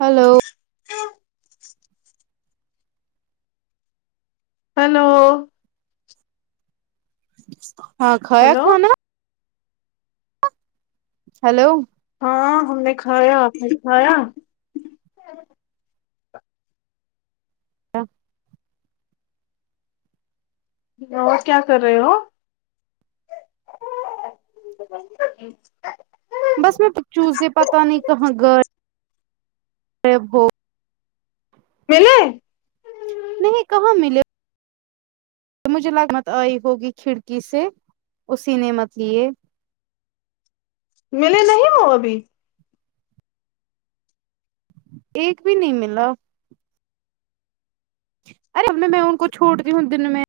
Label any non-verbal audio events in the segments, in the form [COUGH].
Hello [INAUDIBLE] hello ہاں کھایا hello کھانا ہیلو ہاں ہم نے کھایا آپ نے کھایا [INAUDIBLE] ہیلو کیا کر رہے ہو بس میں چوزے پتا نہیں کہاں غائب ہو ملے نہیں کہاں ملے تو مجھے لگا مت آئی ہوگی کھڑکی سے اسی نے مت لیے ملے نہیں وہ ابھی ایک بھی نہیں ملا ارے اب میں ان کو چھوڑتی ہوں دن میں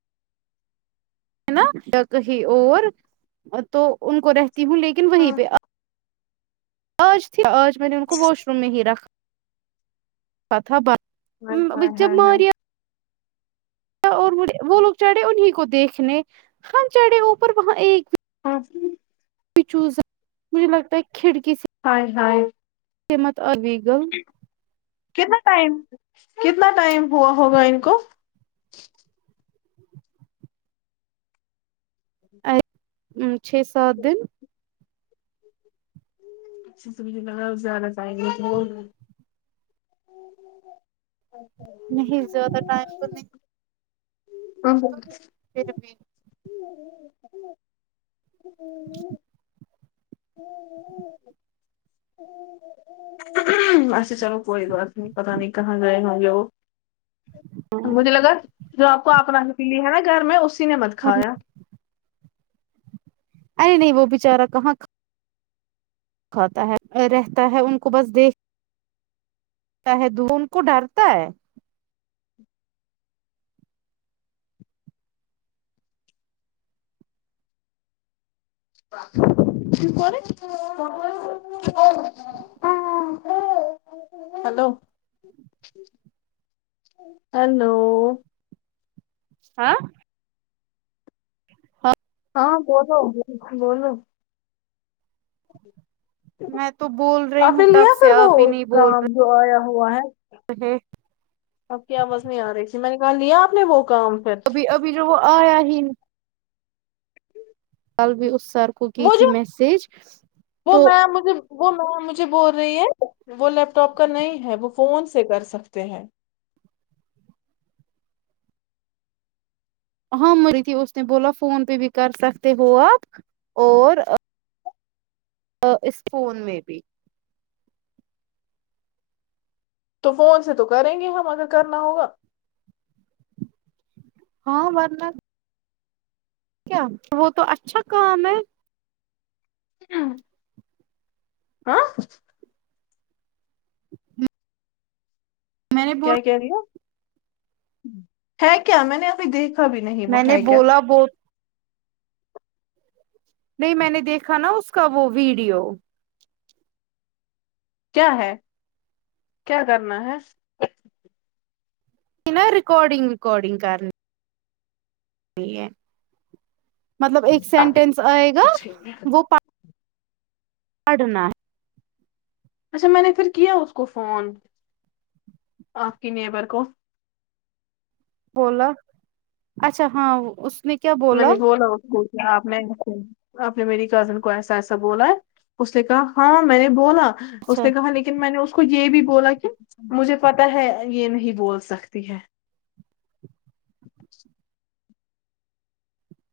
ہے نا کہی اور تو ان کو رہتی ہوں لیکن وہیں پہ ہائے آج تھی آج میں نے ان کو واش روم میں ہی رکھا رکھا تھا ہائے بند جب ہائے ہائے ماریہ اور وہ لوگ چڑھے انہی کو دیکھنے ہم چڑھے اوپر وہاں ایک ہاں ہوں بھی چوزا مجھے لگتا ہے کھڑکی سے اے ہائے کے مت آ ایگل کتنا ٹائم کتنا ٹائم ہوا ہوگا ان کو چھ سات دن اچھے سے ملکر آؤں زیادہ ٹائم مت لگاؤ [INAUDIBLE] اچھا [INAUDIBLE] نہیں زیادہ ٹائم تو نہیں ہاں وہ پھر بھی [INAUDIBLE] اچھا چلو کوئی بات نہیں پتا نہیں کہاں گئے ہونگے وہ مجھے لگا جو آپ کو آپ نا کی بلی نا گھر میں اسی نے مت کھایا ارے نہیں وہ بیچارا کہاں کا کھاتا ہے رہتا ہے ان کو بس دیکھ شاید دو ان کو ڈرتا ہے [UNINTELLIGIBLE] ہلو ہیلو ہاں ہاں بولو بولو میں تو بول رہی آپ ہوں نے لیا تب سے پھر وہ آپ کام جو آیا ہوا ہے ہے آپ کی آواز نہیں آ رہی تھی میں نے کہا لیا آپ نے وہ کام پھر ابھی ابھی جو وہ آیا ہی ن کل بھی اس سر کو کی وہ تھی جو میسج وہ تو میم مجھے وہ میم مجھے بول رہی ہے وہ لیپ ٹاپ کا نہیں ہے وہ فون سے کر سکتے ہیں ہاں مری تھی اس نے بولا فون پہ بھی کر سکتے ہو آپ اور آ اس فون میں بھی تو فون سے تو کریں گے ہم اگر کرنا ہوگا ہاں ورنہ کیا وہ تو اچھا کام ہے ہاں آں [INAUDIBLE] میں نے کیا بولا کہہ رہی ہو ہے کیا میں نے ابھی دیکھا بھی نہیں وہ ہے کیا اب بول نہیں میں نے دیکھا نا اس کا وہ ویڈیو کیا ہے کیا کرنا ہے یہ نا ریکارڈنگ ریکارڈنگ کرنے کی ہے مطلب ایک سینٹینس آئے گا سکس ہے۔ وہ پا پڑھنا اچھا میں نے پھر کیا اس کو فون آپ کے نیبر کو بولا اچھا ہاں اس نے میں نے بولا اس کو کہ آپ نہیں دکھوں گی آپ نے میری کزن کو ایسا ایسا بولا ہے اس نے کہا ہاں میں نے بولا اس اچھا نے کہا لیکن میں نے اس کو یہ بھی بولا کہ مجھے پتا ہے یہ نہیں بول سکتی ہے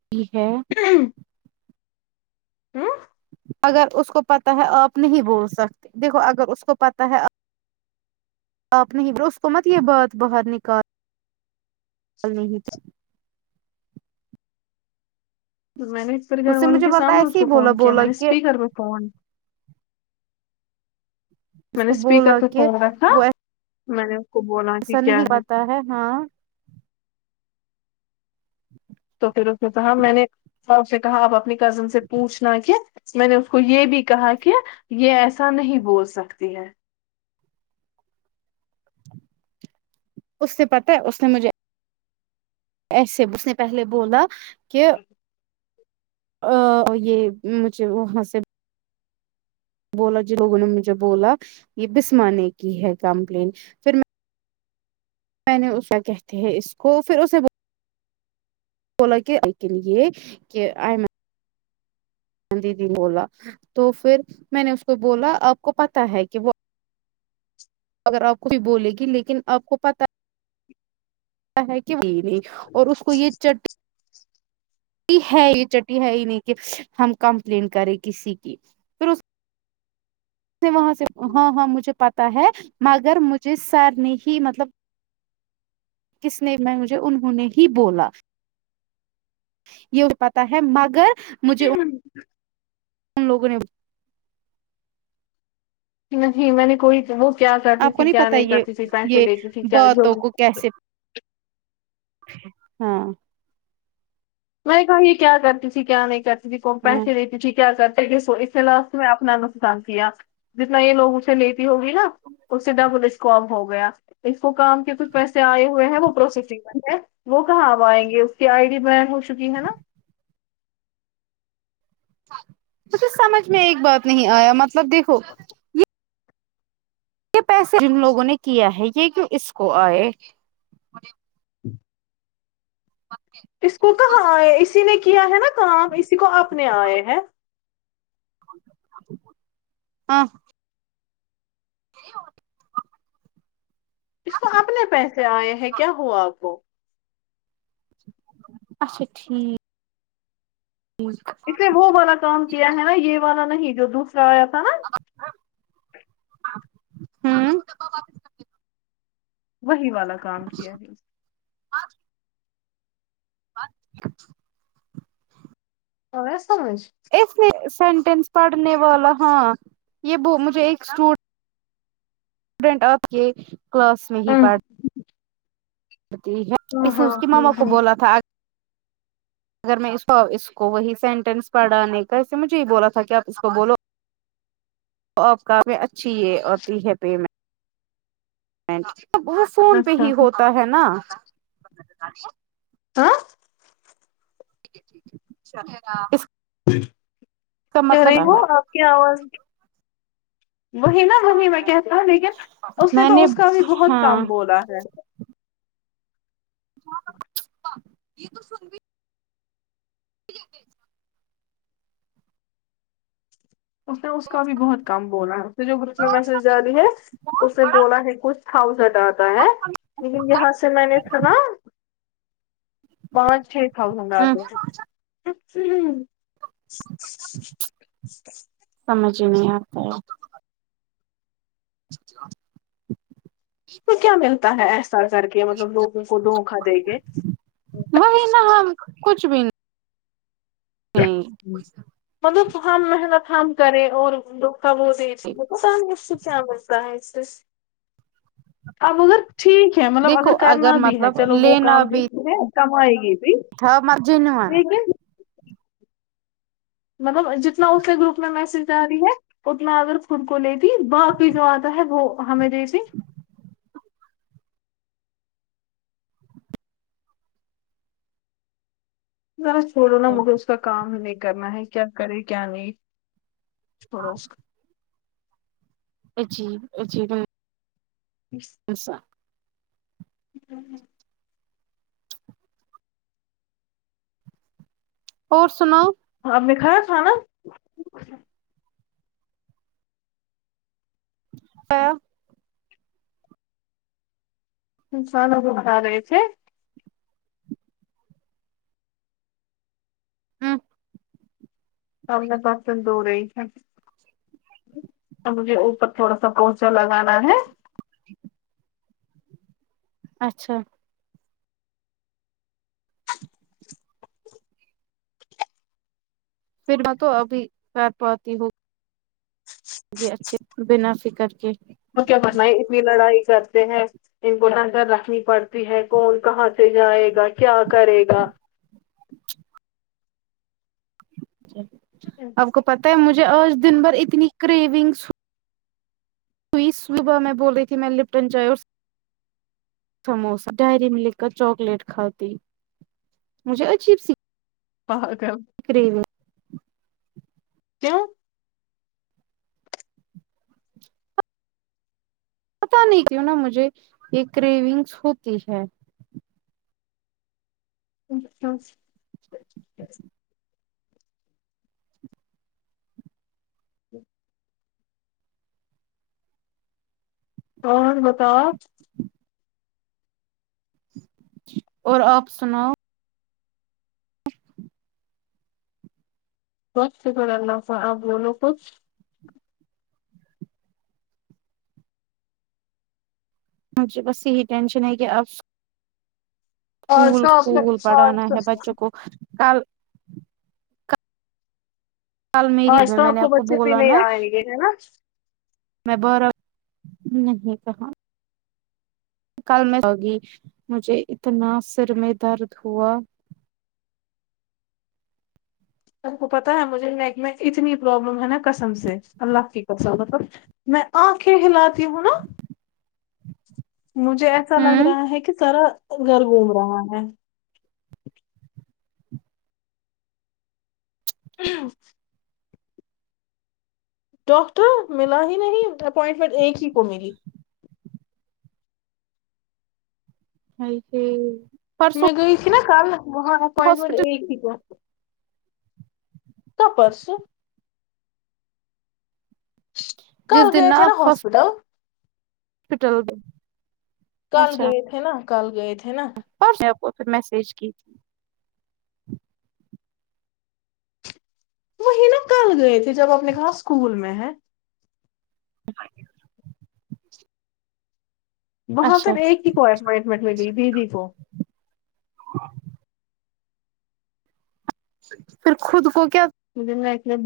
ٹھیک ہے ہوں اگر اس کو پتا ہے آپ نہیں بول سکتے دیکھو اگر اس کو پتا ہے آپ آپ نہیں برو اس کو مت یہ بات باہر نکال ہی تھی میں نے پورے گھر اس نے والوں مجھے کے بولا سامنے اس ایسے ہی کو بولا فون کیا بولا میں نے کہ اسپیکر پہ فون اس میں نے کو بولا اسپیکر پہ کہ فون رکھا وہ میں نے اس کو بولا کہ کیا ہے کیا ہے ہاں تو پھر اس نے کہا میں نے ک سے کہا آپ اپنی کزن سے پوچھنا کہ میں نے اس کو یہ بھی کہا کہ یہ ایسا نہیں بول سکتی ہے اس سے پتا ہے اس نے مجھے ایسے اس نے پہلے بولا کہ ا یہ مجھے وہاں سے بولا جن لوگوں نے مجھے بولا یہ بسما نے کی ہے کمپلین پھر میں میں نے اسے کہتے ہیں اس کو پھر اسے بلا کہ آپ کے لیے کے اے میں دیدی بولا تو پھر میں نے اس کو بولا آپ کو پتا ہے کہ وہ اگر آپ کو بھی بولے کی لیکن آپ کو پتا ہے کہ وہ نہیں اور اس کو یہ چ ہے یہ چٹی ہے ہی نہیں کہ ہم کمپلینٹ کریں کسی کی پھر اس کے وہاں سے ہاں ہاں مجھے پ تا ہے مگر مجھے سر نے ہی مطلب کس نے میں مجھے انہوں نے ہی بولا یہ پتہ ہے مگر مجھے ہوں ان لوگوں نے نہیں میں نے کوئی وہ کیا کرتی آپ کو تھی کیا پتا نہیں یہ کرتی تھی پیسے یہ لیتی تھی کیا جو باتوں ہو کو کیسے ہاں میں نے کہا یہ کیا کرتی تھی کیا نہیں کرتی تھی کون ہاں پیسے دیتی تھی کیا کرتے اسے لاسٹ میں اپنا نقصان کیا جتنا یہ لوگ اس لیتی ہوگی نا اس سے ڈبل اسکم ہو گیا اس کو کام کے کچھ پیسے آئے ہوئے ہیں وہ پروسیسنگ میں تھے وہ کہاں اب آئیں گے اس کی آئی ڈی بین ہو چکی ہے نا مجھے سمجھ میں ایک بات نہیں آیا مطلب دیکھو یہ پیسے جن لوگوں نے کیا ہے یہ کیوں اس کو آئے [UNINTELLIGIBLE] اس کو کہاں آئے اسی نے کیا ہے نا کام اسی کو اپنے آئے ہیں ہاں یہ [UNINTELLIGIBLE] اس کو اپنے پیسے آئے ہیں کیا ہوا آپ کو اچھا ٹھیک مورکھ اس نے وہ والا کام کیا ہے نا یہ والا نہیں جو دوسرا آیا تھا نا ہوں وہی والا کام کیا ہے آ بچ آیا سمجھ اس لیے سینٹینس پڑھنے والا ہاں یہ بو مجھے ایک اسٹو ڈینٹ آپ کے کلاس میں ہی ہوں پڑھ ٹی ہے ہاں اس نے ہاں اس کے مما ہاں کو ہاں بولا تھا اگر میں اس اس کو وہی سینٹینس پڑھانے کا سے مجھے یہ بولا تھا کہ آپ اس کو بولو تو آپ کام میں اچھی یہ آتی ہے پیمن پمٹ اب بس فون پہ اچھا ہی ہوتا ہے نا ہاں ٹھیک ہے ٹھیک ہے چلے گا اس کا کہ مطلب رہی ہوں آپ کی آواز وہی نا وہیں میں کہتا لیکن اس نے تو اس کا بھی بہت ہاں کم بولا ہے [UNINTELLIGIBLE] [UNINTELLIGIBLE] اس نے اس کا بھی بہت کم بولا ہے اس نے جو گروپ میں میسج ڈالی ہے اس نے بولا ہے کچھ تھاؤزٹ آتا ہے لیکن یہاں سے میں نے تھا نا پانچ چھ تھاؤزنڈ ہ آتے ہیں اچھا سمجھ ہی نہیں آتا ہے اچھا [UNINTELLIGIBLE] تو کیا ملتا ہے ایسا کر کے مطلب لوگوں کو دھوکا دے کے وہی نا ہم کچھ بھی نہیں مطلب ہم محنت ہم کریں اور دوکھا وہ دے دیے پتا نہیں اس کو کیا بن کہہ ہے سس اب اگر ٹھیک ہے مطلب دیکھو اگر کرنا بھی ہے مطلب چلو وہ لینا کام بھی دیکھ ہے کمائے گی بھی تھا مر جین ہوا لیکن مطلب جتنا اس کے گروپ میں میسج جاری ہے اتنا اگر خود کو لیتی باقی جو آتا ہے وہ ہمیں دیتی ذرا چھوڑو نا مجھے اس کا کام ہی نہیں کرنا ہے کیا کرے کیا نہیں چھوڑو عجیب ا جیبنب [UNINTELLIGIBLE] ایسا [UNINTELLIGIBLE] اور سناؤ اپ نے کھایا کھانا ا انسانوں کو اٹھا رہے تھے ہوں اب میں برتن دھو رہی تھی تو مجھے اوپر تھوڑا سا پونچھا لگانا ہے اچھا پھر میں تو ابھی پر پتی ہو بھی اچھے بنا فکر کے تو کیا کرنا ہے اتنی لڑائی کرتے ہیں ان کو نظر رکھنی پڑتی ہے کون کہاں سے جائے گا کیا کرے گا آپ کو پتا ہے مجھے آج دن بھر اتنی کریونگس ہوی صبح میں بول رہی تھی میں لپٹن جائے سموسا ڈائری میں لکھ کر چاکلیٹ کھاتی مجھے عجیب سی پاگل کریوینگ کیوں پتا نہیں کیوں نہا مجھے یہ کرریونگس ہوتی ہے اچھا جی اور بتاو اور آپ سناؤ بس شکر اللہ کا آپ بولو کچھ مجھے بس یہی ٹینشن ہے کہ آب آج اسکول تو آپ اسکول کو پڑھانا آج ہے تو بچوں کو کل کل میری آج میں تو میں آپ نے کو بچے بھی بولا نہیں نا آئیں گے ہے نا میں بارہ نہیں کہاں کل میں جاگی مجھے اتنا سر میں درد ہوا آپ کو پتاہ ہے مجھے نیک میں اتنی پرابلم ہے نا قسم سے اللہ کی قسم مطلب میں آنکھیں ہلاتی ہوں نا مجھے ایسا لگ ہوں رہا ہے کہ سارا گھر گھوم رہا ہے [UNINTELLIGIBLE] ڈاکٹر ملا ہی نہیں اپوائنٹمنٹ ایک ہی کو ملی آئی تھنگ میں گئی تھی نا کل وہاں اپنٹمینٹ ہاسپٹل ایک ہی تھا ت پرسو جس کل دن گئے تھے نا آپ ہسپٹل [UNINTELLIGIBLE] ہاسپٹل کل گئے تھے نا کل گئے تھے نا اور آپ کو پھر میسج کی تھی وہی نا کل گئے تھے جب آپ نے کہا اسکول میں ہے وہاں اچھا پھر ایک ہی کو اپوائنٹمنٹ لے گئی دیدی کو پھر خود کو کیا مجھے نہ ایک [UNINTELLIGIBLE]